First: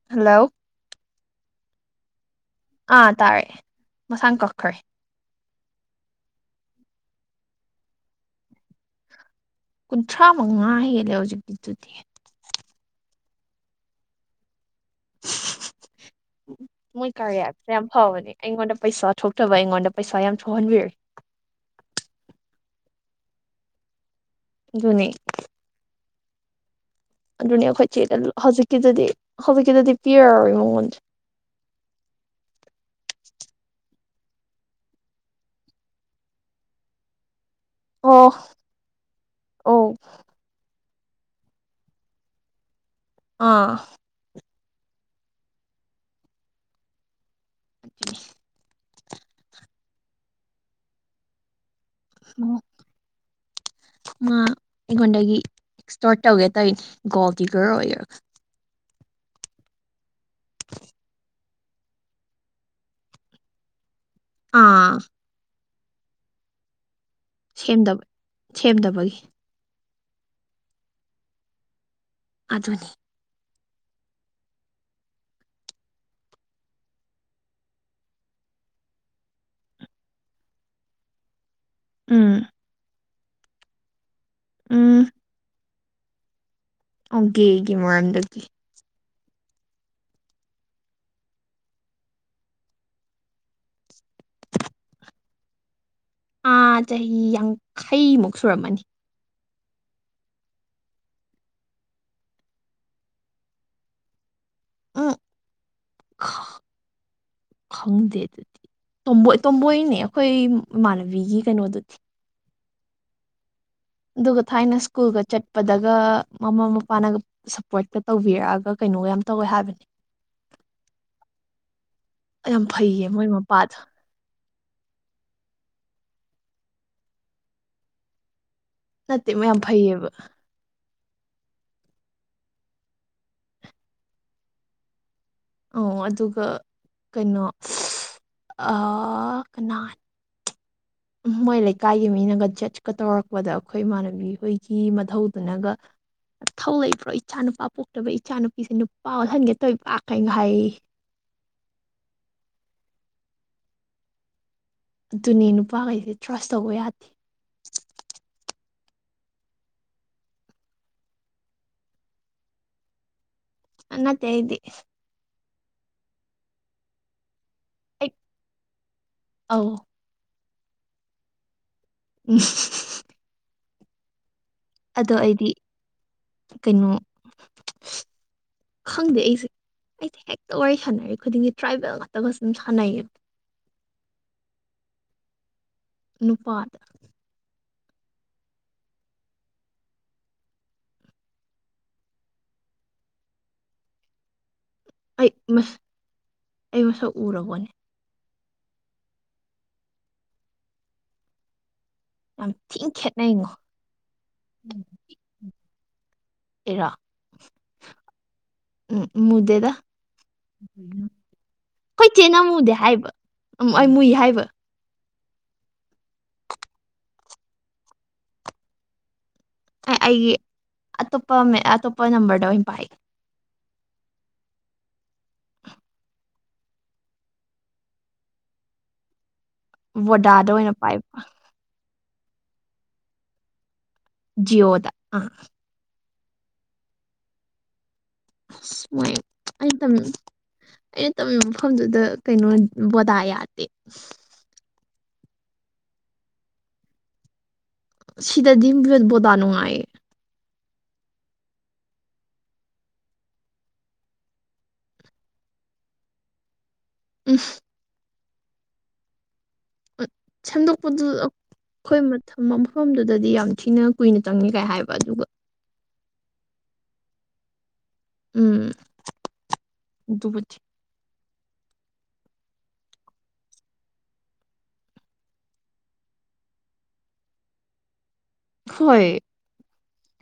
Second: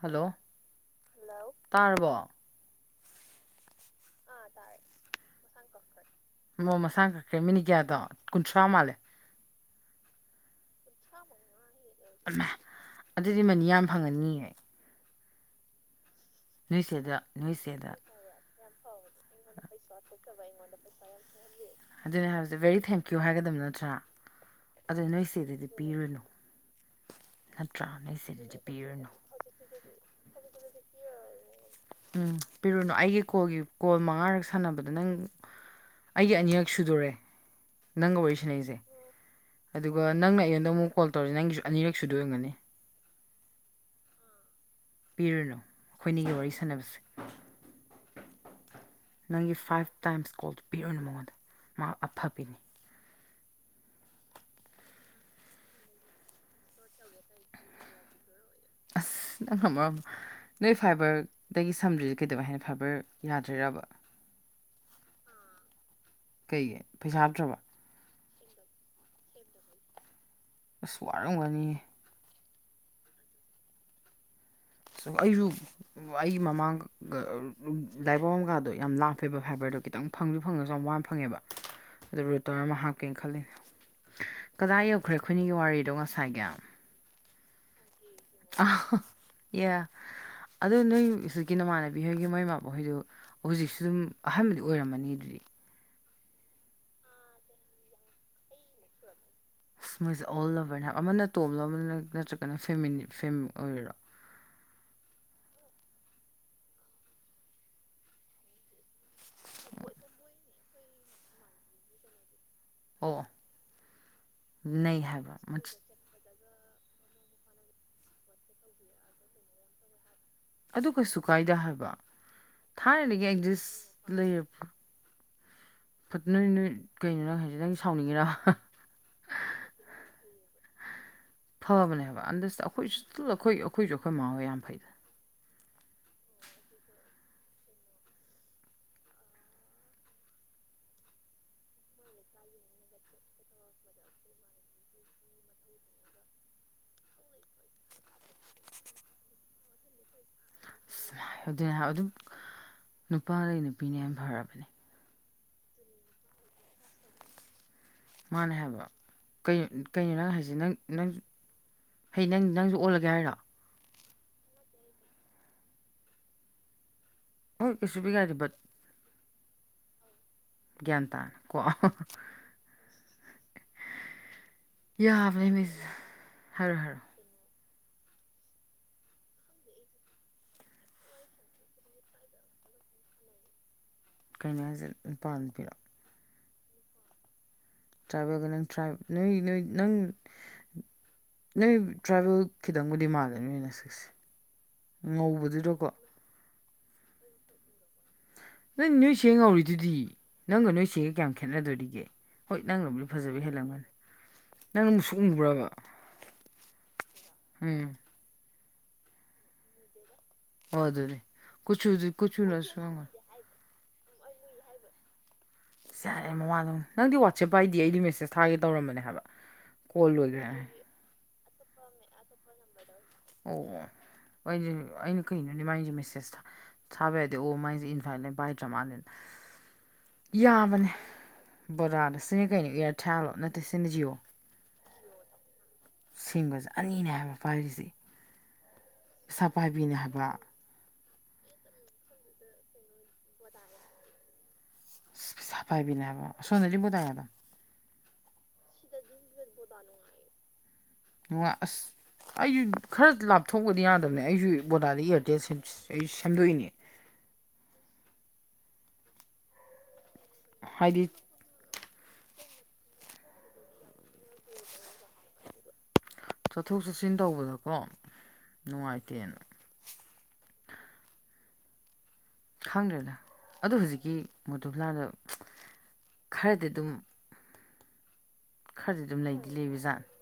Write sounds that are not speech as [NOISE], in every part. Hello ꯇꯥꯔꯕꯣ꯫ ꯑꯥ ꯇꯥꯔꯦ ꯃꯁꯥꯅ ꯀꯛꯈ꯭ꯔꯦ꯫ ꯃ ꯃꯁꯥ ꯀꯛꯈꯦ ꯃꯤꯅꯤꯠ ꯀꯌꯥꯗꯣ ꯀꯨꯟꯊ꯭ꯔꯥ ꯃꯥꯜꯂꯦ꯫ ꯀꯨꯟꯊ꯭ꯔꯥ ꯃꯉꯥ ꯍꯦꯜꯂꯦ ꯍꯧꯖꯤꯛꯇꯤꯗꯨꯗꯤ꯫ ꯑꯃ ꯑꯗꯨꯗꯤ ꯃꯅꯤ ꯌꯥꯝ ꯐꯪꯑꯅꯤꯌꯦ꯫ ꯃꯣꯏ ꯅꯣꯏꯆꯦꯗ ꯀꯥꯔꯤꯌꯥꯁꯦ ꯌꯥꯝ ꯅꯣꯏꯆꯦꯗ ꯐꯕꯅꯦ ꯑꯩꯉꯣꯟꯗ ꯄꯩꯁꯥ ꯊꯣꯛꯇꯕ ꯑꯩꯉꯣꯟꯗ ꯄꯩꯁꯥ ꯌꯥꯝ ꯊꯣꯛꯍꯟꯕꯤꯔꯦ꯫ ꯑꯗꯨꯅꯦ ꯍꯥꯏꯕꯁꯦ ꯚꯦꯔꯤ ꯊꯦꯡꯀ꯭ꯌꯨ ꯍꯥꯏꯒꯗꯕ ꯅꯠꯇ꯭ꯔꯥ ꯑꯗꯨ ꯑꯗꯨꯅꯤ ꯅꯣꯏ ꯆꯦꯗꯗꯤ ꯄꯤꯔꯨꯅꯨꯟ꯫ ꯑꯗꯨꯅꯦ ꯑꯩꯈꯣꯏ ꯆꯦꯗ ꯄꯤꯔꯨꯅꯨ ꯍꯧꯖꯤꯛꯀꯤꯗꯗꯤ ꯍꯧꯖꯤꯛꯀꯤꯗꯗꯤ ꯄꯤꯔꯔꯣꯏ ꯃꯉꯣꯟ꯫ ꯎꯝ ꯄꯤꯔꯨꯅꯨ ꯑꯩꯒꯤ ꯀꯣꯜꯒꯤ ꯀꯣꯜ ꯃꯉꯥꯔꯛ ꯁꯥꯟꯅꯕꯗ ꯅꯪ ꯑꯩꯒꯤ ꯑꯅꯤꯔꯛ ꯁꯨꯗꯣꯔꯦ꯫ ꯅꯪꯒ ꯑꯣ ꯋꯥꯔꯤ ꯁꯥꯟꯅꯔꯤꯁꯦ ꯑꯣ ꯑꯗꯨꯒ ꯅꯪꯅ ꯑꯩꯉꯣꯟꯗ ꯑꯃꯨꯛ ꯀꯣꯜ ꯇꯧꯔꯁꯦ ꯅꯪꯒꯤꯁꯨ ꯑꯅꯤꯔꯛ ꯁꯨꯗꫭ ꯑꯣꯏꯔꯝꯒꯅꯤ꯫ ꯑꯥ꯫ ꯄꯤꯔꯨꯅꯨ ꯑꯩꯈꯣꯏꯅꯤꯒꯤ ꯋꯥꯔꯤ ꯁꯥꯟꯅꯕꯁꯦ꯫ [INAUDIBLE] ꯅꯪꯒꯤ ꯐꯥꯏꯚ ꯇꯥꯏꯝꯁ ꯀꯣꯜꯗꯨ ꯄꯤꯔꯨꯅꯨ ꯃꯉꯣꯟꯗ ꯃꯍꯥꯛ ꯑꯐꯕꯤꯅꯤ꯫ ꯃꯥ ꯑꯩꯉꯣꯟꯗꯒꯤ ꯑꯦꯛꯁꯇꫭꯔꯠ ꯇꯧꯒꯦ ꯇꯧꯅꯤ ꯒꯣꯜ ꯗꯤꯒꯔ ꯑꯣꯏꯔꯒ꯫ ꯑꯁ ꯅꯪꯅ ꯃꯔꯣꯝ ꯃ ꯅꯣꯏ ꯐꯥꯏꯕꯔ ꯗꯒꯤ ꯁꯝꯗ꯭ꯔꯤꯁꯦ ꯀꯩꯗꯧ ꯍꯥꯏꯅ ꯐꯥꯏꯕꯔ ꯌꯥꯗ꯭ꯔꯤꯔꯥꯕ꯫ ꯑꯥ꯫ ꯀꯩꯒꯤ ꯄꯩꯁꯥ ꯍꯥꯞꯇ꯭ꯔꯕꯣ ꯁꯦꯝꯗꯕ ꯁꯦꯝꯗꯕꯒꯤ ꯑꯁ ꯋꯥꯔꯝꯒꯅꯤ ꯑꯗꯨꯅꯤ ꯑꯩꯁꯨ ꯑꯩꯒꯤ ꯃꯃꯥꯡꯒ [UNINTELLIGIBLE] ꯀꯥꯗꯣ ꯌꯥꯝ ꯂꯥꯞꯄꯦꯕ ꯐꯥꯏꯕꯔꯗꯣ ꯈꯤꯇꯪ ꯐꯪꯁꯨ ꯐꯪꯉꯁꯨ ꯌꯥꯝ ꯋꯥꯅ ꯐꯪꯉꯦꯕ ꯑꯗꯨ ꯎꯝ ꯔꯨꯇꯔ ꯑꯃ ꯍꯥꯞꯀꯦꯅ ꯈꯜꯂꯤ ꯀꯗꯥꯏ ꯎꯝ ꯌꯧꯈ꯭ꯔꯦ ꯑꯩꯈꯣꯏꯅꯤꯒꯤ ꯋꯥꯔꯤꯗꯣ ꯉꯁꯥꯏꯒꯤ꯫ ꯑꯣꯒꯦꯒꯤ ꯃꯥꯟꯗꯒꯤ꯫ ꯑ ꯑꯦ ꯑꯗꯨ ꯅꯣꯏ ꯍꯧꯖꯤꯛꯀꯤ ꯅꯃꯥꯟꯅꯕꯤ ꯍꯣꯏꯒꯤ ꯃꯣꯏ ꯏꯃꯥꯕ ꯍꯣꯏꯗꯨ ꯍꯨꯖꯤꯛꯁꯨ ꯑꯗꯨꯝ ꯑꯍꯥꯟꯕꯗꯤ ꯑꯣꯏꯔꯝꯃꯅꯤ ꯑꯗꯨꯗꯤ꯫ ꯑꯥꯥ ꯆꯍꯤ ꯌꯥꯡꯈꯩꯃꯨꯛ ꯁꯨꯔꯝꯃꯅꯤ꯫ ꯑꯁ ꯃꯣꯏꯁꯦ ꯑꯣꯜ ꯂꯕꯔꯅꯦ ꯍꯥꯏ ꯑꯃꯅ ꯇꯣꯝꯂꯣ ꯑꯃꯅ ꯅꯠꯇ꯭ꯔꯒꯅ ꯐꯦꯃꯤꯂꯤ ꯐꯦꯝ ꯑꯣꯏꯔꯤꯔꯣ꯫ ꯑ ꯈ ꯈꯪꯗꯦ ꯑꯗꯨꯗꯤ ꯇꯣꯝꯕꯣꯏ ꯇꯣꯝꯕꯣꯏꯅꯦ ꯑꯩꯈꯣꯏ ꯏꯃꯥꯟꯅꯕꯤꯒꯤ ꯀꯩꯅꯣꯗꯨꯗꯤ ꯑꯣ ꯑꯣ ꯑꯗꯨꯒ ꯊꯥꯏꯅ ꯁ꯭ꯀꯨꯜꯒ ꯆꯠꯄꯗꯒ ꯃꯃꯥ ꯃꯄꯥꯅ ꯒ ꯁꯞꯄꯣꯔꯀꯥ ꯇꯧꯕꯤꯔꯛꯑꯒ ꯀꯩꯅꯣꯒ ꯌꯥꯝ ꯇꯧꯋꯦ ꯍꯥꯏꯕꯅꯦ ꯑꯗꯨ ꯀꯩꯁꯨ ꯀꯥꯏꯗ ꯍꯥꯏꯕ ꯌꯥꯝ ꯐꯩꯌꯦ ꯊꯥꯏꯅꯗꯒꯤ ꯃꯣꯏ ꯃꯄꯥꯗꯣ ꯑꯦꯒꯖꯤꯁ ꯂꯩꯔꯕ ꯐꯠꯇ ꯅꯣꯏ ꯀꯩꯅꯣ ꯅꯪ ꯍꯥꯏꯁꯦ ꯅꯪ ꯁꯥꯎꯅꯤꯡꯉꯦꯔ ꯅꯠꯇꯦ ꯃꯣꯏ ꯌꯥꯝ ꯐꯩꯌꯦꯕ ꯐꯕꯅꯦ ꯍꯥꯏꯕ ꯑꯟꯗꯁ ꯑꯩꯈꯣꯏꯁꯨ ꯁꯤꯇꯜ ꯑꯩꯈꯣꯏ ꯑꯩꯈꯣꯏꯁꯨ ꯑꯩꯈꯣꯏ ꯃꯥꯥꯍꯣꯏ ꯌꯥꯝ ꯐꯩꯗ ꯑꯣ ꯑꯗꯨꯒ ꯀꯩꯅꯣ ꯑꯥ ꯀꯅꯥ ꯃꯣꯏ ꯂꯩꯀꯥꯏꯒꯤ ꯃꯤꯅꯒ ꯖꯠꯁꯀ ꯇꯧꯔꯛꯄꯗ ꯑꯩꯈꯣꯏ ꯏꯃꯥꯟꯅꯕꯤ ꯍꯣꯏꯒꯤ ꯃꯙꯧꯗꯨꯅꯒ ꯅꯊꯧ ꯂꯩꯕ꯭ꯔꯣ ꯏꯆꯥ ꯅꯨꯄꯥ ꯄꯣꯛꯇꯕ ꯏꯆꯥ ꯅꯨꯄꯤꯁꯦ ꯅꯨꯄꯥ ꯑꯣꯜꯍꯟꯒꯦ ꯇꯧꯏꯕ ꯀ ꯍꯥꯏꯌꯦꯌꯦ ꯑꯗꯨꯅꯦ ꯍꯥꯏꯕ ꯑꯗꯨꯝ ꯅꯨꯄꯥꯗꯩ ꯅꯨꯄꯤꯅ ꯌꯥꯝ ꯐꯔꯕꯅꯦ ꯑꯗꯨꯅꯦ ꯅꯨꯄꯥꯈꯩꯁꯦ ꯇ꯭ꯔꯁ ꯇꯧꯕ ꯌꯥꯗꯦ ꯃꯥꯅꯦ ꯍꯥꯏꯕ ꯀꯩꯅꯣ ꯀꯩꯅꯣ ꯅꯪ ꯍꯥꯏꯁꯦ ꯅꯪ ꯅꯪ ꯍꯩ ꯅꯪ ꯅꯪꯁꯨ ꯑꯣꯜꯂꯒꯦ ꯍꯥꯏꯔꯣ ꯑꯥ ꯅꯥꯠꯇꯦ ꯍꯥꯏꯗꯤ ꯑꯣ ꯑꯩ ꯀꯩꯁꯨꯕꯨꯗꯤ ꯀꯥꯏꯗꯦ ꯕꯠ ꯑꯧ ꯒ꯭ꯌꯥꯟ ꯇꯥꯔꯦ ꯀꯣ [UNINTELLIGIBLE] ꯑꯗꯣ ꯌꯥꯕꯅꯦ ꯑꯩꯗꯤ ꯃꯤꯁ ꯍꯥꯏꯔꯣ ꯀꯩꯅꯣ ꯍꯥꯏꯔꯣ ꯈꯪꯗꯦ ꯑꯩꯁꯦ ꯑꯩꯗꯤ ꯍꯦꯛꯇ ꯋꯥꯔꯤ ꯁꯥꯟꯅꯔꯤ ꯈꯨꯗꯤꯡꯒꯤ ꯇ꯭ꯔꯥꯏꯕꯦꯜ ꯉꯥꯛꯇꯒ ꯁꯨꯝ ꯁꯥꯟꯅꯩꯌꯦꯕ ꯀꯩꯅꯣ ꯍꯥꯏꯁꯦ ꯅꯨꯄꯥꯔꯣ ꯅꯨꯄꯤꯔꯣ ꯅꯨꯄꯥꯗ ꯇ꯭ꯔꯥꯏꯕꯦꯜꯒ ꯅꯪ ꯇ꯭ꯔꯥꯏꯕ ꯅꯣꯏ ꯅꯣꯏ ꯅꯪ ꯅꯣꯏ ꯇ꯭ꯔꯥꯏꯕꯦꯜ ꯈꯤꯇꯪꯕꯨꯗꯤ ꯃꯥꯜꯂꯦ ꯅꯣꯏ ꯅꯥꯁꯛꯁꯦ ꯑꯩꯠ [UNINTELLIGIBLE] ꯑꯩ ꯃꯁꯛ ꯎꯔꯕꯣꯅꯦ ꯅꯣꯏ ꯅꯣꯏ ꯆꯦ ꯉꯧꯔꯤꯗꯨꯗꯤ ꯅꯪꯒ ꯅꯣꯏ ꯆꯦꯒꯥ ꯀꯌꯥꯝ ꯈꯦꯠꯅꯗꯣꯔꯤꯒꯦ ꯌꯥꯝ ꯍꯣꯏ ꯊꯤꯅ ꯅꯪꯅꯕꯨꯗꯤ ꯐꯖꯕ ꯈꯦꯠꯅꯩꯉꯣ ꯍꯦꯜꯂꯝꯒꯅꯤ ꯅꯪꯗꯤ ꯃꯨꯁꯨꯛ ꯃꯨꯕ꯭ꯔꯕꯥ ꯑꯩꯔꯣ ꯍꯝ ꯎꯝ ꯃꯨꯗꯦꯗ ꯍꯣꯏ ꯑꯗꯨꯅꯤ ꯈꯣꯏ ꯀꯨꯆꯨꯗꯨ ꯆꯦꯅ ꯃꯨꯗꯦ ꯀꯨꯆꯨꯅꯁꯨ ꯍꯥꯏꯕ ꯉꯝꯒꯅꯤ. ꯎꯝ ꯑꯩ ꯃꯨꯏ ꯍꯥꯏꯕ ꯌꯥꯔꯦ ꯃꯋꯥ ꯂꯧꯅꯨ ꯅꯪꯗꯤ ꯋꯥꯆꯦꯞ ꯄꯥꯏꯗꯤꯌꯦ ꯑꯩꯗꯤ ꯃꯦꯁꯦꯁ ꯊꯥꯒꯦ ꯇꯧꯔꯝꯕꯅꯦ ꯍꯥꯏꯕ ꯀꯣꯜ ꯂꯣꯏꯒ꯭ꯔꯦ ꯑꯇꯣꯞꯄꯃꯦ ꯑꯇꯣꯞꯄ ꯅꯝꯕꯔꯗ ꯑꯣꯏꯅ ꯄꯥꯏ ꯑꯣꯑꯣ ꯑꯩꯗꯤ ꯑꯩꯅ ꯀꯩꯅꯣꯅꯦ ꯃꯥꯥꯏꯖꯤ ꯃꯦꯁꯦꯖ ꯊꯥ ꯊꯥꯕ ꯌꯥꯗꯦ ꯑꯣ ꯃꯥꯏꯁꯦ ꯏꯟꯐꯥꯏꯜꯅꯦꯜ ꯄꯥꯏꯗ꯭ꯔ ꯃꯥꯥꯜꯂꯦ ꯕꯣꯗꯥꯗ ꯑꯣꯏꯅ ꯌꯥꯕꯅꯦ ꯄꯥꯏꯕ ꯚꯣꯗꯥꯗ ꯁꯤꯅꯤ ꯀꯩꯅꯣ ꯏꯌꯥꯔꯊꯦꯜꯂꯣ ꯅꯠꯇꯦ ꯁꯤꯅ ꯖꯤꯑꯣ ꯖꯤꯌꯣꯗ ꯑꯥ ꯁꯤꯝꯒꯖꯦ ꯑꯅꯤꯅꯦ ꯍꯥꯏꯕ ꯄꯥꯏꯔꯤꯖꯤ ꯑꯁ ꯃꯣꯢ ꯑꯩꯇꯝ ꯍꯥꯏꯕ ꯑꯩꯅ ꯇꯝꯃꯤꯕ ꯃꯐꯝꯗꯨꯗ ꯀꯩꯅꯣ ꯕꯣꯗꯥ ꯌꯥꯗꯦ ꯐꯥꯏꯕꯤꯅꯦ ꯍꯥꯏꯕ ꯑꯁꯣꯝꯗꯗꯤ ꯕꯣꯗꯥ [UNINTELLIGIBLE] ꯁꯤꯗꯗꯤ [UNINTELLIGIBLE] ꯕꯣꯗꯥꯥ ꯅꯨꯡꯉꯥꯏ [UNINTELLIGIBLE] ꯅꯨꯡꯉꯥꯏ ꯑꯁ ꯑꯩꯁꯨ ꯈꯔ ꯂꯥꯞꯊꯣꯛꯄꯗꯤ ꯌꯥꯗꯕꯅꯦ ꯑꯩꯁꯨ ꯕꯣꯗꯥꯗꯒꯤ ꯏꯌꯥꯔꯇꯦꯜ ꯁꯦꯝ ꯁꯦꯝꯗꯣꯛꯏꯅꯦ [UNINTELLIGIBLE] [UNINTELLIGIBLE] ꯍꯥꯏꯗꯤ ꯁꯦꯝꯗꯣꯛꯄꯗꯨ [UNINTELLIGIBLE] ꯑꯩꯈꯣꯏ ꯃꯊꯝ ꯃꯐꯝꯗꯨꯗꯗꯤ ꯌꯥꯝ ꯊꯤꯅ ꯀꯨꯏꯅ ꯇꯪꯉꯤꯒꯥꯏ ꯍꯥꯏꯕ ꯑꯗꯨꯒ ꯆꯠꯊꯣꯛ ꯆꯠꯁꯤꯟ ꯇꯧꯕꯗ ꯀꯣ ꯎꯝ ꯑꯗꯨꯕꯨꯗꯤ ꯈꯪꯗ꯭ꯔꯦꯗ ꯑꯗꯣ ꯍꯨꯖꯤꯛꯀꯤ ꯃꯣꯙꯨꯕ꯭ꯂꯥꯗꯣ ꯈꯔꯗꯤ ꯑꯗꯨꯝ ꯈꯔꯗꯤ ꯑꯗꯨꯝ ꯂꯩꯗꯤ ꯂꯩꯕ ꯖꯥꯠ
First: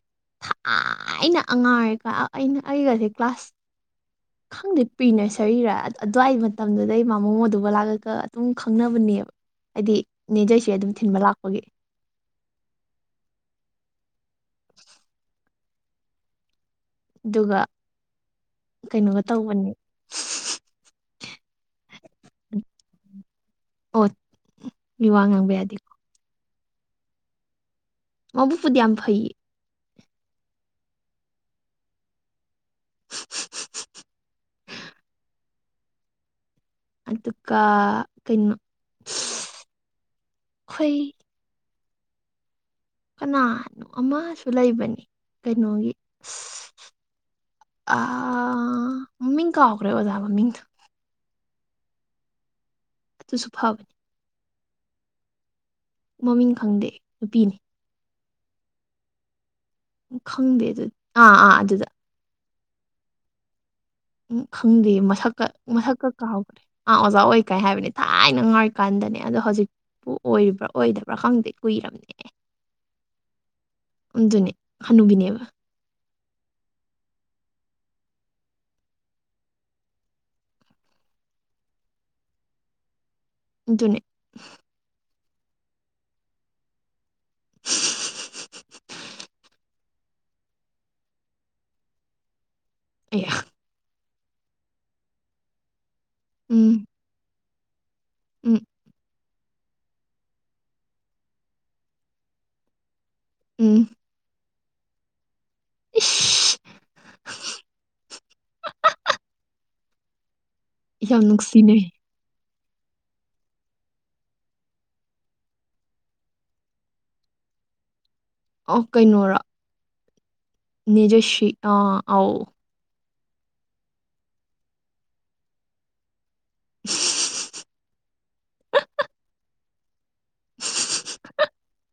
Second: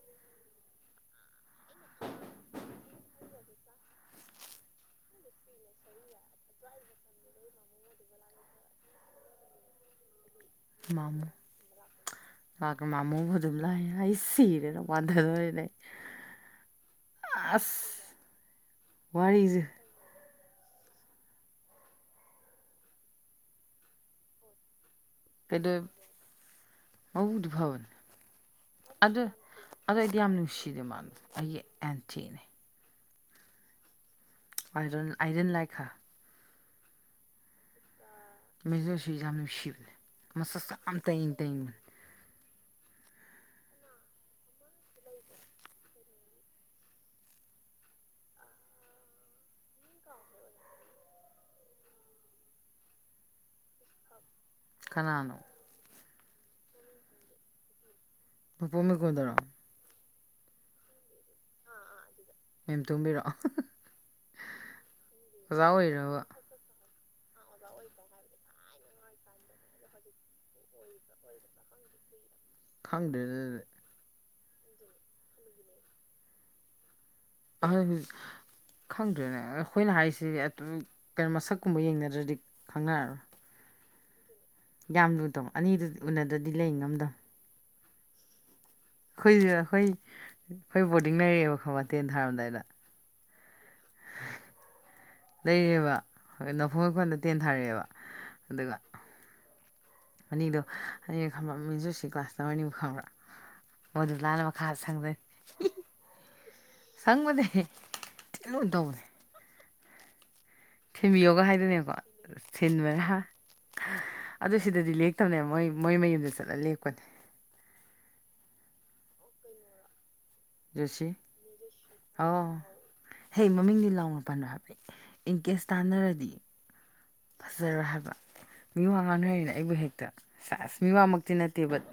ꯊꯥꯏꯅ ꯑꯉꯥꯡ ꯑꯣꯢꯔꯤꯀꯟ ꯑꯩꯅ ꯑꯩꯒꯖꯦ ꯀ꯭ꯂꯥꯁ [INAUDIBLE] ꯈꯪꯗꯦ ꯄꯤ ꯅ꯭ꯔꯁꯔꯤꯔ ꯑꯗꯨꯋꯥꯏ ꯃꯇꯝꯗꯨꯗꯩ ꯃꯥꯝꯃꯣ ꯃꯣꯙꯨꯕꯂꯥꯒ ꯑꯗꯨꯝ ꯈꯪꯅꯕꯅꯦꯕ ꯍꯥꯏꯗꯤ ꯅꯦ ꯖꯣꯏꯁ꯭ꯔꯤ ꯑꯗꯨꯝ ꯊꯤꯟꯕ ꯂꯥꯛꯄꯒꯤ ꯑꯀ ꯃꯃꯣ ꯃꯣꯗꯨꯕ꯭ꯂꯥꯌꯦ ꯑꯩ ꯁꯤꯔꯦꯗ ꯋꯥꯟꯗꯗꯣꯔꯦꯗ ꯑꯩ ꯑꯗꯨꯒ ꯑꯑꯁ ꯀꯩꯅꯣꯒ ꯋꯥꯔꯤꯖꯦ ꯇꯧꯕꯅꯦ ꯑꯣꯠ ꯀꯩꯗ꯭ꯋꯦꯞ ꯃꯕꯨꯡꯗꯨ ꯐꯕꯅꯦ ꯃꯕꯨꯨꯛꯄꯨꯗꯤ ꯌꯥꯝ ꯑꯗꯣ ꯐꯩꯌꯦ ꯑꯗꯣ ꯑꯩꯗꯤ ꯌꯥꯝ ꯅꯨꯡꯁꯤꯗꯦ ꯃꯥꯗꯣ ꯑꯩꯒꯤ ꯑꯦꯟꯇꯤꯅꯦ ꯑꯥꯢ ꯗꯣꯟ ꯑꯥꯢ ꯗꯤꯡ ꯂꯥꯏꯛ ꯍꯥꯔ ꯑꯗꯨꯀ ꯃꯤꯁ ꯖꯣꯢꯁ꯭ꯔꯤꯖ ꯌꯥꯝ ꯅꯨꯡꯁꯤꯕꯅꯦ ꯃꯁꯛꯁꯨ ꯌꯥꯝ ꯑꯩꯈꯣꯏ ꯇꯢꯪ ꯇꯏꯪꯅ ꯀꯅꯥꯅꯣ ꯑꯃꯁꯨ ꯂꯩꯕꯅꯤ ꯀꯩꯅꯣꯒꯤ [UNINTELLIGIBLE] ꯑꯥꯑꯥꯑꯥꯑꯥ ꯃꯃꯤꯡ ꯀꯥꯎꯈꯔꯦ ꯑꯣꯖꯥ ꯃꯃꯤꯡꯗꯣ ꯑꯗꯨꯁꯨ ꯐꯕꯅꯤ ꯀꯅꯥꯅꯣ ꯃꯃꯤꯡ ꯈꯪꯗꯦ ꯅꯨꯄꯤꯅꯤ ꯄꯨꯄꯨ ꯃꯤꯒꯣꯟꯗꯔꯣ ꯈꯪꯗꯦ ꯑꯗꯨꯗꯤ ꯑꯥ ꯑꯥ ꯑꯗꯨꯗ ꯃꯦꯝꯇꯨꯝꯕꯤꯔꯣ ꯑꯍꯍ ꯎꯡ ꯈꯪꯗꯤꯌꯦ ꯃꯁꯛꯀ ꯃꯁꯛꯀ ꯑꯣꯏꯔꯕ ꯀꯥꯎꯒꯔꯦ ꯑꯥ ꯑꯣꯖꯥ ꯑꯣꯏ ꯀꯥꯏ ꯍꯥꯏꯕꯅꯦ ꯊꯥꯏꯅ ꯑꯉꯥꯡ ꯑꯣꯏꯔꯤꯀꯥꯟꯗꯅꯦ ꯑꯗꯣ ꯍꯧꯖꯤꯛ ꯑꯣ ꯑꯣꯏꯔꯤꯕ꯭ꯔꯥ ꯑꯣꯏꯗꯕ꯭ꯔꯥ ꯈꯪꯗꯦ ꯀꯨꯏꯔꯅꯦꯍꯦ ꯈꯪꯗ꯭ꯔꯦꯗ ꯗꯨꯗꯤ ꯑꯗꯨꯅꯦ ꯍꯅꯨꯕꯤꯅꯦꯕ [UNINTELLIGIBLE] ꯈꯪꯗ꯭ꯔꯦꯅꯦ ꯑ ꯑꯩꯈꯣꯏꯅ ꯍꯥꯏꯔꯤꯁꯤꯗꯤ ꯑꯗꯨꯝ ꯀꯩꯅꯣ ꯃꯁꯛꯀꯨꯝꯕ ꯌꯦꯡꯅꯗ꯭ꯔꯗꯤ ꯈꯪꯅꯔꯔꯣꯏ ꯑꯗꯨꯅꯦ ꯌꯥꯝ ꯂꯨꯊꯧ ꯑꯅꯤꯗꯨ ꯎꯅꯗ꯭ꯔꯗꯤ ꯂꯩ ꯉꯝꯗꯝ ꯑꯩꯈꯣꯏꯁꯤꯗ ꯑꯩꯈꯣꯏ ꯑꯩꯈꯣꯏ ꯕꯣꯔꯗꯤꯡ ꯂꯩꯔꯛꯑꯦꯕ ꯈꯪꯕꯔ ꯇꯦꯟ ꯊꯥꯔꯝꯗꯥꯏꯗ꯫ ꯑꯦ꯫ ꯂꯩꯔꯦꯕ ꯎꯝ ꯅꯐꯣꯡ ꯑꯩꯈꯣꯟꯗ ꯇꯦꯟ ꯊꯥꯔꯛꯑꯦꯕ ꯎꯝ ꯑꯗꯨꯒ꯫ ꯑꯅꯤꯗꯣ ꯑꯅꯤ ꯈꯪꯕ꯭ꯔ ꯃꯤꯁ ꯖꯣꯏꯁ꯭ꯔꯤ ꯀ꯭ꯂꯥꯁ ꯆꯪꯉꯛꯑꯅꯤꯕ ꯈꯪꯕ꯭ꯔꯥ꯫ ꯎꯝ꯫ ꯃꯗꯨ ꯂꯥꯅ ꯃꯈꯥꯗ ꯁꯪꯗꯣꯏ꯫ ꯏꯁ ꯁꯪꯕꯅꯦ ꯊꯤꯟ ꯂꯨꯟ ꯇꯧꯕꯅꯤ꯫ ꯌꯥꯝ ꯊꯤꯕꯤꯌꯣꯒ ꯅꯨꯡꯁꯤꯅꯩ ꯍꯥꯏꯗꯣꯏꯅꯦꯀꯣ꯫ ꯊꯤꯟꯕꯅꯦ ꯑꯗꯨ ꯁꯤꯗꯗꯤ ꯂꯦꯛꯇꯕꯅꯦ ꯃꯣꯏ ꯃꯣꯏ ꯃꯌꯨꯝꯗ ꯆꯠꯂ ꯂꯦꯛꯄꯟ꯫ ꯑꯣ ꯀꯩꯅꯣꯔꯥ ꯅꯦ ꯖꯣꯁꯤ ꯖꯣꯏꯁ꯭ꯔꯤ ꯑ ꯑꯥꯎ ꯑꯧ ꯍꯦ ꯃꯃꯤꯡꯗꯤ ꯂꯥꯎꯅ ꯄꯟꯅꯣ ꯍꯥꯏꯕꯅꯦ ꯏꯟꯀꯦꯁ ꯇꯥꯟꯅꯔꯗꯤ ꯐꯖꯔꯣꯏ ꯍꯥꯏꯕ ꯃꯤꯋꯥ ꯉꯥꯡꯅꯔꯤꯅ ꯑꯩꯕꯨ ꯍꯦꯛꯇ ꯁꯦꯁ ꯃꯤꯋꯥꯃꯛꯇꯤ ꯅꯠꯇꯦ ꯕꯠ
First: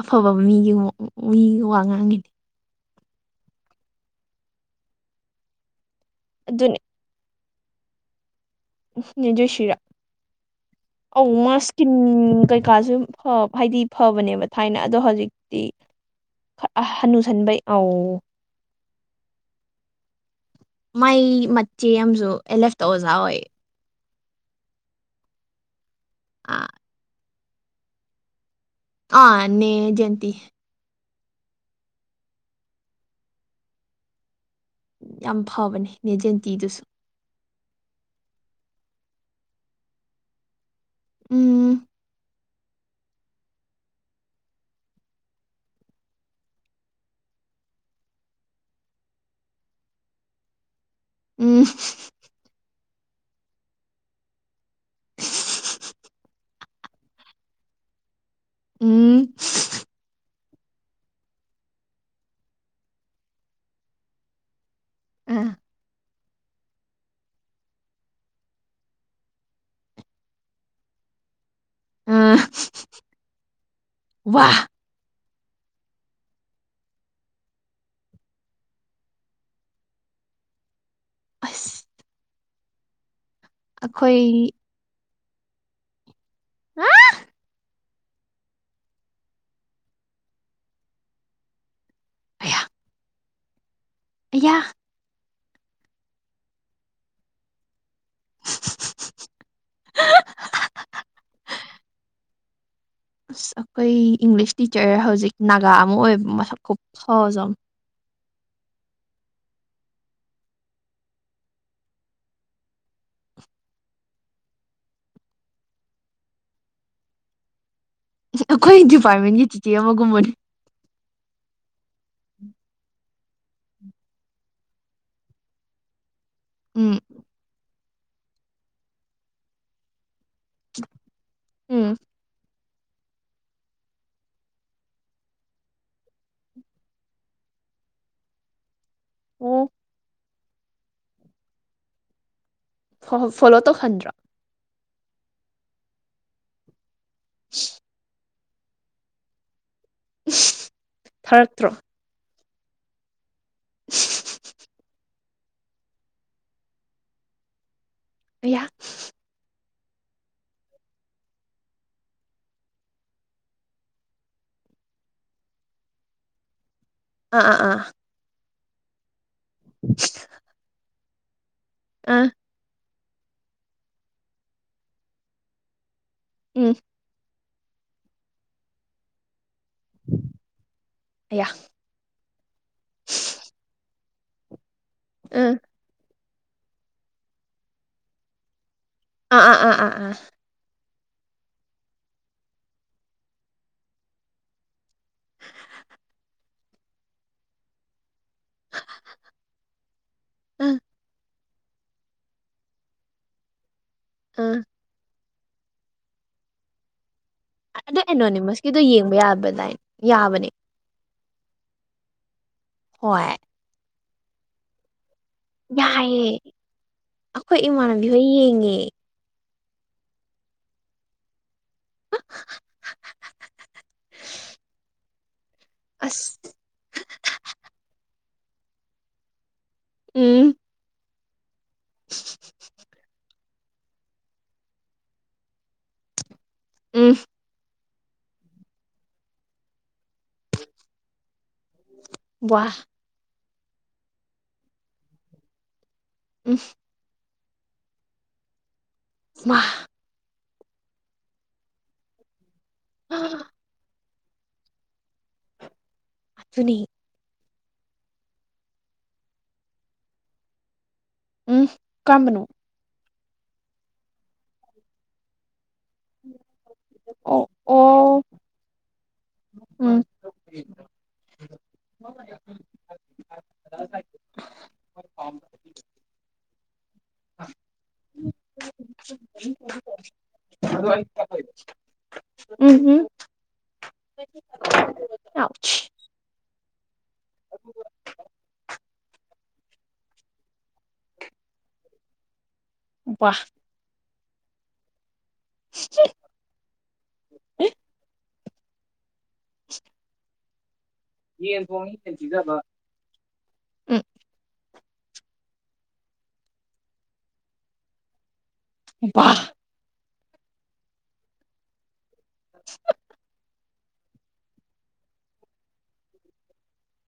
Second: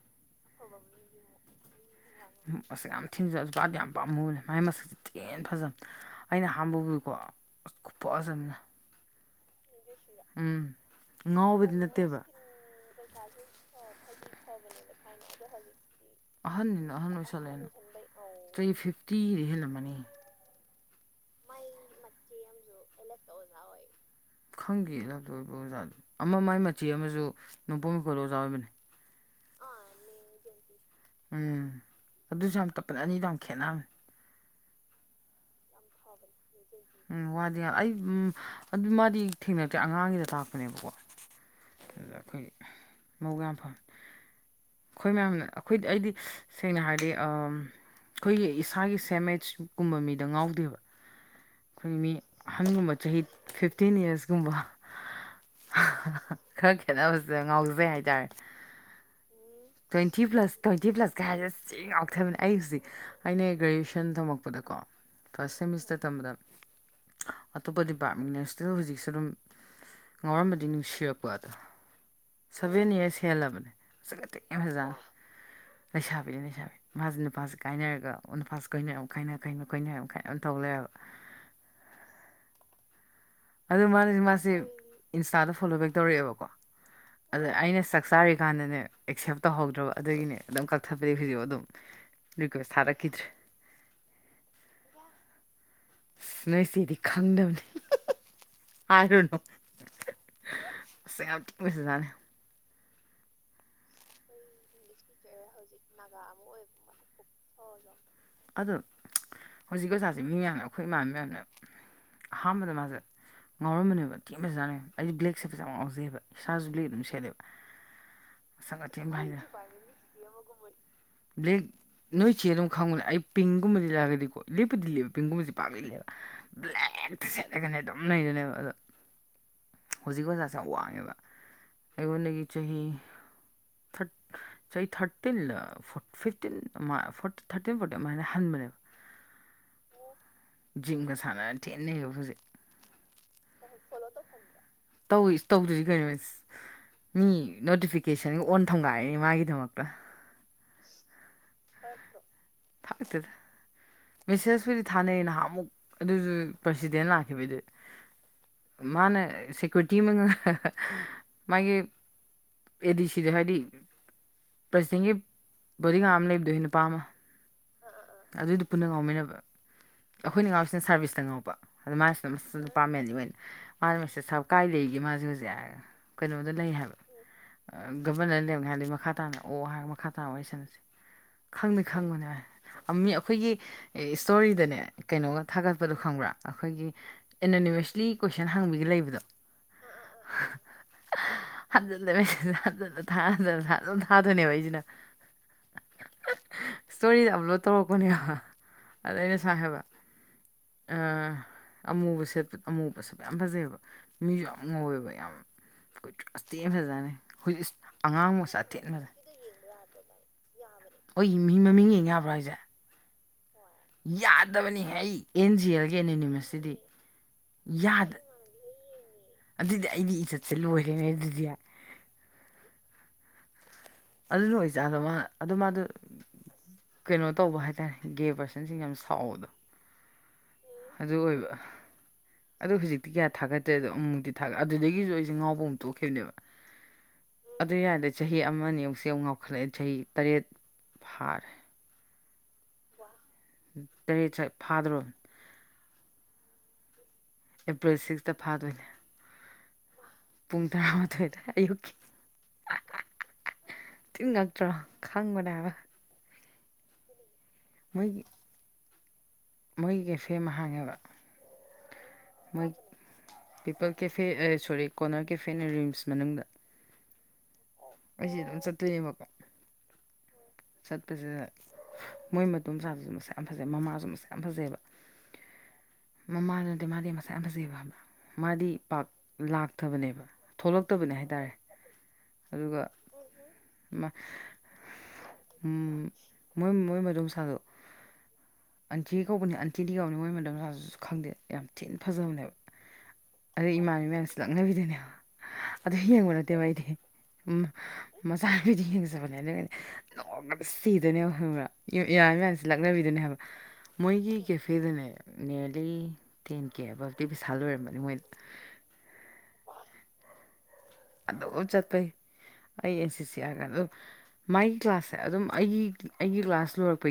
ꯑꯐꯕ ꯃꯤꯒꯤ ꯋ ꯃꯤꯒꯤ ꯋꯥ ꯉꯥꯡꯉꯤꯅꯤ ꯃꯁꯛ ꯌꯥꯝ ꯊꯤꯟꯖꯜꯂꯦ ꯄꯥꯝꯗꯤ ꯌꯥꯝ ꯄꯥꯝꯃꯨꯔꯦ ꯃꯥꯏ ꯃꯁꯛꯁꯦ ꯊꯤꯅ ꯐꯖꯕꯅꯦ ꯑꯩꯅ ꯑꯍꯟꯕ ꯑꯗꯨꯅꯦ ꯎꯕ ꯀꯣ ꯑꯁ ꯈꯨꯐꯖ ꯑꯝꯅꯦ ꯎꯝ ꯅꯦ ꯖꯣꯏꯁ꯭ꯔꯤꯔꯥ ꯎꯝ ꯑꯧ ꯃꯥ ꯉꯥꯎꯕꯗꯤ ꯏꯁꯀꯤꯝ ꯅꯠꯇꯦꯕ ꯀꯩꯀꯥꯁꯤ ꯐꯥ ꯍꯥꯏꯗꯤ ꯐꯕꯅꯦꯕ ꯊꯥꯏꯅ ꯑꯗꯣ ꯍꯧꯖꯤꯛ꯫ ꯗꯤ ꯍꯥ ꯍꯥꯟꯅꯨꯁꯟꯕꯩ ꯑꯧ꯫ Three fifth ꯇꯤꯗꯤ ꯍꯦꯜꯂꯝꯃꯅꯤ꯫ ꯃꯥꯏ ꯃꯆꯦ ꯑꯃꯁꯨ ꯑꯦꯜ ꯑꯦꯐꯇ ꯑꯣꯖꯥ ꯑꯣꯏꯌꯦ꯫ ꯈꯪꯗꯦ ꯑꯦꯜ ꯑꯦꯐꯇ ꯑꯣꯏꯕ ꯑꯣꯖꯥꯗꯨ ꯑꯃ ꯃꯥꯏ ꯑꯥ ꯃꯆꯤ ꯑꯃꯁꯨ꫰꫰ ꯅꯣꯡꯄꯣꯛ ꯁꯀ꯭ꯨꯜꯗ ꯑꯣꯖꯥ ꯑꯣꯏꯕꯅꯤ꯫ ꯑꯥ ꯅꯦ ꯑꯦꯖꯦꯟꯇꯤ꯫ ꯎꯝ ꯑꯗꯨꯁꯨ ꯌꯥꯝ ꯇꯞꯄꯅꯦ ꯑꯅꯤꯗꯨ ꯌꯥꯝ ꯈꯦꯠꯅꯕꯅꯦ꫰꫰ ꯌꯥꯝ ꯐꯕꯅꯦ ꯅꯦꯖꯦꯟꯇꯤꯗꯨꯁꯨ꯫ ꯎꯝ ꯋꯥꯗꯤ ꯑꯩ ꯑꯗꯨ ꯃꯥꯗꯤ ꯊꯦꯡꯅꯛꯗꯔꯦ ꯑꯉꯥꯡꯒꯤꯗ ꯇꯥꯛꯄꯅꯦꯕꯀꯣ꯫ ꯎꯝ꯫ ꯑꯗꯨꯗ ꯑꯩꯈꯣꯏꯒꯤ ꯃꯕꯨꯛ ꯌꯥꯝ ꯐꯥꯕꯅꯤ꯫ ꯑꯩꯈꯣꯏ ꯃꯌꯥꯝꯅ ꯑꯩꯈꯣꯏꯗꯤ ꯑꯩꯗꯤ ꯁꯦꯡꯅ ꯍꯥꯏꯔꯗꯤ ꯑꯝ꯫ ꯑꯩꯈꯣꯏꯒꯤ ꯏꯁꯥꯒꯤ ꯁꯦꯃꯦꯆ ꯀꯨꯝꯕ ꯃꯤꯗ ꯉꯥꯎꯗꯦꯕ꫰꫰ ꯎꯝ꯫ ꯑꯩꯈꯣꯏ ꯃꯤ ꯑꯍꯟꯒꯨꯝꯕ ꯆꯍꯤ ꯐꯤꯐꯇꯤꯟ ꯏꯌꯥꯔꯁꯀꯨꯝꯕ꯫ ꯈꯔ ꯈꯦꯠꯅꯕꯁꯤꯗ ꯉꯥꯎꯖꯩ ꯍꯥꯏꯇꯥꯔꯦ꯫ ꯏ꯫ ꯏ꯫ ꯇ꯭ꯋꯦꯟꯇꯤ ꯄ꯭ꯂꯁ ꯇ꯭ꯋꯦꯟꯇꯤ ꯄ꯭ꯂꯁꯀ ꯍꯥꯏꯔ ꯑꯁ ꯊꯤ ꯉꯥꯎꯊꯕꯅꯦ ꯑꯩ ꯍꯧꯖꯤꯛ꯫ ꯑꯩꯅ ꯒ꯭ꯔꯦꯖ꯭ꯨꯋꯦꯁꯟ ꯊꯝꯃꯛꯄꯗꯀꯣ ꯑꯥ ꯐꯥꯔꯁ ꯁꯦꯃꯤꯁꯇꯔ ꯇꯝꯕꯗ꯫ ꯑꯇꯣꯞꯄ ꯗꯤꯄꯥꯔꯠꯃꯦꯟꯅ ꯏꯁꯇꯤꯜ ꯍꯧꯖꯤꯛꯁꯨ ꯑꯗꯨꯝ ꯉꯥꯎꯔꯝꯕꯗꯤ ꯅꯨꯡꯁꯤꯔꯛꯄ ꯑꯗꯣ꯫ ꯑꯥ ꯁꯚꯦꯟ ꯏꯌꯔꯁ ꯍꯦꯜꯂꯕꯅꯦ ꯑꯁꯨꯛꯀꯤ ꯃꯇꯤꯛ ꯋꯥ ꯌꯥꯝ ꯐꯖꯕꯅꯤ ꯂꯩꯁꯥꯕꯤꯅꯤ ꯂꯩꯁꯥꯕꯤ꯫ ꯃꯥꯁꯦ ꯅꯨꯄꯥꯁꯤ ꯀꯥꯏꯅꯔꯒ ꯅꯨꯄꯥꯁꯤ ꯀꯣꯏꯅꯔ ꯑꯃꯨꯛ ꯀꯥꯏꯅꯔ ꯀꯥꯏꯅꯔꯥ ꯑꯗꯨꯝ ꯇꯧ ꯂꯩꯔꯕ꯫ ꯑꯁ꯫ ꯑꯗꯨ ꯃꯥꯅꯗꯤ ꯃꯥꯁꯤ ꯑꯩꯈꯣꯏ ꯏꯟꯁꯇꯥꯗ ꯐꯣꯂꯣ ꯕꯦꯛ ꯇꯧꯔꯛꯑꯦꯕꯀꯣ ꯑꯗ ꯑꯩꯅ ꯁꯥꯛ ꯆꯛ ꯆꯥꯔꯤꯀꯥꯟꯗꯅꯦ ꯑꯦꯛꯁꯦꯞ ꯇꯧꯍꯧꯗ꯭ꯔꯕ ꯑꯗꯨꯒꯤꯅꯦ ꯑꯗꯨꯝ ꯀꯛꯊꯠꯄꯗꯤ ꯍꯧꯖꯤꯛꯄꯣ ꯑꯗꯨꯝ꯫ ꯔꯤꯀꯣꯏꯁ ꯊꯥꯔꯛꯈꯤꯗ꯭ꯔꯦ꯫ ꯌꯥ꯫ ꯑꯁ ꯅꯣꯏꯆꯦꯗꯤ ꯈꯪꯗꯕꯅꯤ꯫ ꯍꯥꯏꯔꯨꯅꯣ ꯃꯁꯥꯛ ꯌꯥꯝ ꯊꯤꯟ ꯐꯖꯖꯥꯠꯅꯤ꯫ ꯑꯁ ꯑꯩꯈꯣꯏ ꯏꯪꯂꯤꯁ ꯇꯤꯆꯔ ꯍꯧꯖꯤꯛ ꯅꯥꯒꯥ ꯑꯃ ꯑꯣꯏꯕ ꯃꯁꯛ ꯈꯤꯐꯖ ꯑꯃ꯫ ꯑꯗꯣ ꯍꯧꯖꯤꯛꯀꯤ ꯑꯣꯖꯥꯁꯦ ꯃꯤ ꯃꯌꯥꯝꯅ ꯑꯩꯈꯣꯏ ꯏꯃꯥ ꯃꯌꯥꯝꯅ ꯑꯍꯥꯟꯕꯗ ꯃꯥꯁꯦ꯫ ꯉꯥꯎꯔꯝꯕꯅꯦꯕ ꯊꯤ ꯐꯖꯥꯅꯦꯕ ꯑꯩꯗꯤ ꯕ꯭ꯂꯦꯛꯁꯦ ꯐꯖ ꯉꯥꯎꯖꯩꯑꯕ ꯏꯁꯥꯁꯨ ꯕ꯭ꯂꯦꯛ ꯑꯗꯨꯝ ꯁꯦꯠꯂꯦꯕ ꯃꯁꯛ ꯑꯩꯈꯣꯏ ꯑꯊꯦꯟꯕ ꯍꯥꯏꯗꯅ ꯗꯤꯄꯥꯔꯠꯃꯦꯟꯒꯤ ꯆꯤꯆꯦ ꯑꯃꯒꯨꯝꯕꯅꯤ ꯕ꯭ꯂꯦꯛ ꯅꯣꯏ ꯆꯦ ꯑꯗꯨꯝ ꯈꯪꯕꯅꯦ ꯑꯩ ꯄꯤꯡꯒꯨꯝꯕꯗꯤ ꯂꯤꯠꯂꯛꯑꯒꯗꯤꯀꯣ ꯂꯤꯠꯄꯨꯗꯤ ꯂꯤꯠꯂꯦꯕ ꯄꯤꯡꯒꯨꯝꯕꯕꯁꯦ ꯄꯥꯛ ꯂꯤꯠꯂꯦ [INAUDIBLE] ꯎꯝ ꯍꯦꯛꯇ ꯁꯦꯠꯂꯒꯅꯦ [UNINTELLIGIBLE] ꯑꯗꯨꯝ ꯂꯩꯗꯨꯅꯦꯕ ꯑꯗ ꯍꯧꯖꯤꯛ ꯑꯣꯖ ꯌꯥꯝ ꯋꯥꯡꯉꯦꯕ ꯎꯝ ꯑꯩꯉꯣꯟꯗꯒꯤ ꯆꯍꯤ ꯆꯍꯤ ꯊꯥꯔ ꯐꯤꯞꯇꯤꯟꯂꯥ four fifteen four thirteen fourteen ꯑꯗꯨꯃꯥꯏꯅ ꯍꯟꯕꯅꯦꯕ꯫ ꯑꯣ꯫ ꯖꯤꯝꯒ ꯁꯥꯟꯅꯅ ꯊꯤꯟ ꯅꯩꯍꯧꯏ ꯍꯧꯖꯤꯛ꯫ ꯑꯣ ꯐꯣꯂꯣ ꯇꯧꯍꯟꯗ꯭ꯔꯣ ꯇꯧꯏ ꯏꯁ ꯇꯧꯗꯔꯗꯤ ꯀꯩꯅꯣꯅꯦ ꯃꯤ ꯅꯣꯇꯤꯐꯤꯀꯦꯁꯟ꯫ ꯁꯟ ꯑꯣꯟ ꯊꯝꯒꯥꯏꯔꯤꯅꯤ ꯃꯥꯒꯤꯗꯃꯛꯇ꯫ ꯏꯁ ꯊꯔꯛꯇ꯭ꯔꯣ꯫ ꯊꯥꯛꯔꯛꯇꯦꯗ꯫ ꯍ [UNINTELLIGIBLE] ꯃꯦꯁꯦꯁꯄꯨꯗꯤ ꯊꯥꯅꯩ ꯅꯍꯥꯟ ꯑꯃꯨꯛ ꯑꯗꯨꯁꯨ ꯄ꯭ꯔꯁꯤꯗꯦꯟ ꯂꯥꯛꯈꯤꯕꯩꯗ ꯑꯌꯥ ꯃꯥꯅꯦ ꯁꯦꯀ꯭ꯌꯨꯔꯔꯤꯇꯤ ꯃꯥꯒꯤ ꯑꯦꯗꯤ ꯁꯤꯗ ꯍꯥꯏꯗꯤ ꯄ꯭ꯔꯁꯤꯗꯦꯟꯒꯤ ꯕꯣꯗꯤꯒꯥꯠ ꯑꯃ ꯂꯩꯕꯗꯣ ꯅꯨꯄꯥ ꯑꯃ ꯑꯥ ꯑꯥ ꯑꯥ ꯑꯗꯨꯏꯗꯤ ꯄꯨꯟꯅ ꯉꯥꯎꯃꯤꯟꯅꯕ ꯑꯩꯈꯣꯏꯅ ꯉꯥꯎꯁꯤꯅ ꯁꯥꯔꯚꯤꯁꯇ ꯉꯥꯎꯕ ꯑꯗ ꯑꯥ ꯃꯥꯥꯏꯁꯤꯅ ꯄꯥꯥꯃꯦꯟꯅꯤ ꯑꯣꯏꯅ ꯃꯥꯅ ꯃꯦꯁꯦꯁ ꯊꯔꯛꯄ ꯀꯥꯏ ꯂꯩꯒꯦ ꯃꯥꯁꯦ ꯍꯧꯖꯤꯛ ꯀꯩꯅꯣꯗ ꯂꯩ ꯎꯝ ꯍꯥꯏꯕ ꯒꯕꯔꯟꯅꯔ ꯂꯦꯝꯅꯤ ꯍꯥꯏꯔꯗꯤ ꯃꯈꯥ ꯇꯥꯅ ꯑꯣ ꯍꯥꯏꯒ ꯃꯈꯥ ꯇꯥꯅ ꯋꯥꯔꯤꯁꯅꯁꯤ ꯑꯌꯥ ꯈꯪ ꯈꯪꯕꯅꯦ ꯃꯤ ꯑꯩꯈꯣꯏꯒꯤ ꯏꯁꯇꯣꯔꯤꯗꯅꯦ ꯀꯩꯅꯣꯒ ꯎꯝ ꯊꯥꯒꯠ ꯍꯥꯄꯗꯣ ꯈꯪꯕ꯭ꯔꯥ ꯑꯩꯈꯣꯏꯒꯤ ꯑꯦꯅꯣꯅꯤꯃꯁꯂꯤ ꯀꯣꯏꯁꯟ ꯍꯪꯕꯒ ꯂꯩꯕꯗꯣ ꯑꯥ ꯑꯥ ꯑꯥ ꯑꯥ ꯑꯥ ꯍꯟꯖꯤꯜꯂꯦ ꯃꯁꯤ ꯍꯟꯖꯤꯜꯂ ꯊ ꯍꯟꯖꯤꯜꯂ ꯊꯥꯖꯅ ꯊꯥꯗꯣꯏꯅꯦꯕ ꯑꯩꯁꯤꯅ ꯏꯁꯇꯣꯔꯤꯗ ꯑꯞꯂꯣꯗ ꯇꯧꯔꯛꯄꯅꯦꯕ ꯑꯗꯩꯅ ꯁꯨꯃꯥꯏꯟ ꯍꯥꯏꯕ ꯎꯝ ꯑꯃꯨꯕ ꯁꯦꯠꯄ ꯑꯃꯨꯕ ꯁꯦꯠꯄ ꯌꯥꯝ ꯐꯖꯩꯌꯦꯕ ꯃꯤꯁꯨ ꯎꯝ ꯌꯥꯝ ꯉꯧꯋꯦꯕ ꯌꯥꯝ ꯑꯁ ꯊꯤꯅ ꯐꯖꯥꯖꯥꯠꯅꯤ ꯍꯧꯖꯤꯛ ꯑꯗꯣ ꯑꯉꯥꯡ ꯃꯁꯆꯥ ꯑꯦꯅꯣꯅꯤꯃꯁꯀꯤꯗꯣ ꯊꯦꯠꯅꯔꯦ ꯌꯦꯡꯕ ꯌꯥꯕꯗꯥꯏ ꯌꯥꯕꯅꯦ [UNINTELLIGIBLE] ꯍꯣꯏ ꯃꯤ ꯃꯃꯤꯡ ꯌꯦꯡꯌꯕ꯭ꯔꯣ ꯍꯥꯏꯁꯦ ꯍꯣꯏ ꯌꯥꯗꯕꯅꯤ ꯍꯦ ꯑꯦꯟ ꯖꯤ ꯑꯦꯜꯒꯤ ꯌꯥꯏꯌꯦ ꯑꯦꯅꯤꯅꯤꯃꯁꯁꯤꯗꯤ ꯑꯩꯈꯣꯏ [UNINTELLIGIBLE] ꯏꯃꯥꯟꯅꯕꯤ ꯌꯥꯗ ꯍꯣꯏ ꯌꯦꯡꯉꯦ ꯑꯗꯨꯗꯤ ꯑꯩꯒꯤ ꯏꯖꯠꯁꯦ ꯂꯣꯏꯔꯦꯅꯦ ꯑꯗꯨꯗꯤ ꯑꯗꯨꯅ ꯑꯣꯏꯖꯥꯠꯂꯣ ꯃꯥ ꯑꯗꯨ ꯃꯥꯗꯣ ꯑꯁ ꯀꯩꯅꯣ ꯇꯧꯕ ꯍꯥꯏꯇꯥꯔꯦ ꯒꯦ ꯄꯥꯔꯁꯟꯁꯤꯡ ꯌꯥꯝꯅ ꯁꯥꯎꯕꯗꯣ ꯎꯝ ꯑꯗꯨ ꯑꯣꯏꯕ ꯑꯗꯨ ꯍꯧꯖꯤꯛꯇꯤ ꯀꯌꯥ ꯊꯥꯒꯠꯇ꯭ꯔꯦꯗꯣ ꯑꯃꯨꯛꯇꯤ ꯊꯥꯠ ꯑꯗꯨꯗꯒꯤꯁꯨ ꯑꯩꯁꯦ ꯉꯥꯎꯕ ꯑꯃꯨꯛ ꯇꯣꯛꯈꯤꯕꯅꯦꯕ ꯎꯝ ꯑꯗꯨ ꯌꯥꯔꯗꯤ ꯆꯍꯤ ꯑꯃꯅꯦ ꯑꯃꯨꯛꯁ ꯑꯃꯨꯛ ꯉꯥꯎꯈꯠꯂꯛꯑꯦ ꯆꯍꯤ ꯇꯔꯦꯠ ꯐꯥꯔꯦ ꯋꯥ ꯇꯔꯦꯠ ꯁ ꯐꯥꯗꯔꯣꯔꯝꯅꯤ ꯎ ꯑꯦꯄ꯭ꯔꯤꯜ ꯁꯤꯛꯁꯇ ꯐꯥꯗꯣꯏꯅꯦ ꯃꯥ ꯄꯨꯡ ꯇꯔꯥꯃꯥꯊꯣꯏꯗ ꯑꯌꯨꯛꯀꯤ ꯎꯝ ꯇꯤꯟ ꯉꯛꯇ꯭ꯔꯣ ꯈꯪꯕꯅꯦꯕ ꯁꯨꯅꯤ ꯃꯣꯏꯒꯤ ꯃꯣꯏꯒꯤ ꯀꯦꯐꯦ ꯑꯃ ꯍꯥꯡꯉꯦꯕ ꯎꯝ ꯀꯔꯝꯕꯅꯣ ꯃꯣꯏ ꯄꯤꯄꯜ ꯀꯦꯐꯦ ꯁꯣꯔꯤ ꯀꯣꯅꯔ ꯀꯦꯐꯦꯅ ꯔꯤꯝꯁ ꯃꯅꯨꯡꯗ ꯑꯣ ꯑꯣ ꯑꯩꯁꯦ ꯑꯗꯨꯝ ꯆꯠꯇꯣꯏꯅꯦꯕꯀꯣ ꯎꯝ ꯆꯠꯄꯁꯤꯗ ꯃꯣꯏ ꯃꯗꯣꯝ ꯆꯥꯁꯦ ꯃꯁꯛ ꯌꯥꯝ ꯐꯖꯩ ꯃꯃꯥꯁꯨ ꯃꯁꯛ ꯌꯥꯝ ꯐꯖꯩꯌꯦꯕ ꯃꯃꯥꯗ ꯅꯠꯇꯦ ꯃꯥꯗꯤ ꯃꯁꯛ ꯌꯥꯝ ꯐꯖꯩꯑꯕꯕꯅ ꯃꯥꯗꯤ ꯄꯥꯛ ꯂꯥꯛꯊꯕꯅꯦꯕ ꯊꯣꯛꯂꯛꯇꯕꯅꯦ ꯍꯥꯏꯇꯥꯔꯦ ꯎꯝ ꯑꯗꯨꯒ ꯎꯝ ꯃꯥ ꯌꯥ [UNINTELLIGIBLE] ꯃꯣꯏ ꯃꯣꯏ ꯃꯗꯣꯝꯆꯥꯗꯣ ꯑꯟꯇꯤ ꯀꯧꯕꯅꯤ ꯑꯟꯇꯤꯗꯤ ꯀꯧꯅꯤ ꯃꯣꯏ ꯃ ꯂꯥꯁꯨ ꯈꯪꯗꯦ ꯌꯥꯝ ꯊꯤꯅ ꯐꯖꯕꯅꯦꯕ ꯎ ꯋꯥ ꯑꯗꯩ ꯏꯃꯥꯟꯕꯤ ꯃꯌꯥꯝꯁꯨ ꯂꯛꯅꯕꯤꯗꯅꯦ ꯑꯗꯨ ꯌꯦꯡꯕ ꯅꯠꯇꯦꯕ ꯑꯩꯗꯤ ꯎ ꯃꯆꯥꯅꯄꯤꯗꯤ ꯌꯦꯡꯖꯕꯅꯦ ꯑꯗꯨꯗꯤ ꯂꯣꯡꯒ ꯁꯤꯗꯅꯦꯕ ꯍꯪꯕ꯭ꯔꯥ ꯏꯔ ꯃꯌꯥꯝꯁꯤꯦ ꯂ ꯂꯛꯅꯕꯤꯗꯅꯦ ꯍꯥꯏꯕ ꯃꯣꯏꯒꯤ ꯀꯦꯐꯦꯗꯅꯦ ꯅꯤꯌꯔꯂꯤ ꯇꯦꯟ ꯀꯦ ꯑꯕꯞꯇꯤ ꯄꯩꯁꯥ ꯂꯣꯏꯔꯝꯕꯅꯤ ꯃꯣꯏ ꯕꯥ ꯑꯗꯣ ꯆꯠꯄꯩ ꯑꯩ ꯑꯦꯟ ꯁꯤ ꯁꯤ ꯌꯥꯀꯅꯤ ꯑꯗ ꯃꯥꯒꯤ ꯀ꯭ꯂꯥꯁꯁꯦ ꯑꯗꯨꯝ ꯑꯩꯒꯤ ꯑꯩꯒꯤ ꯀ꯭ꯂꯥꯁ ꯂꯣꯏꯔꯛꯄꯒꯤ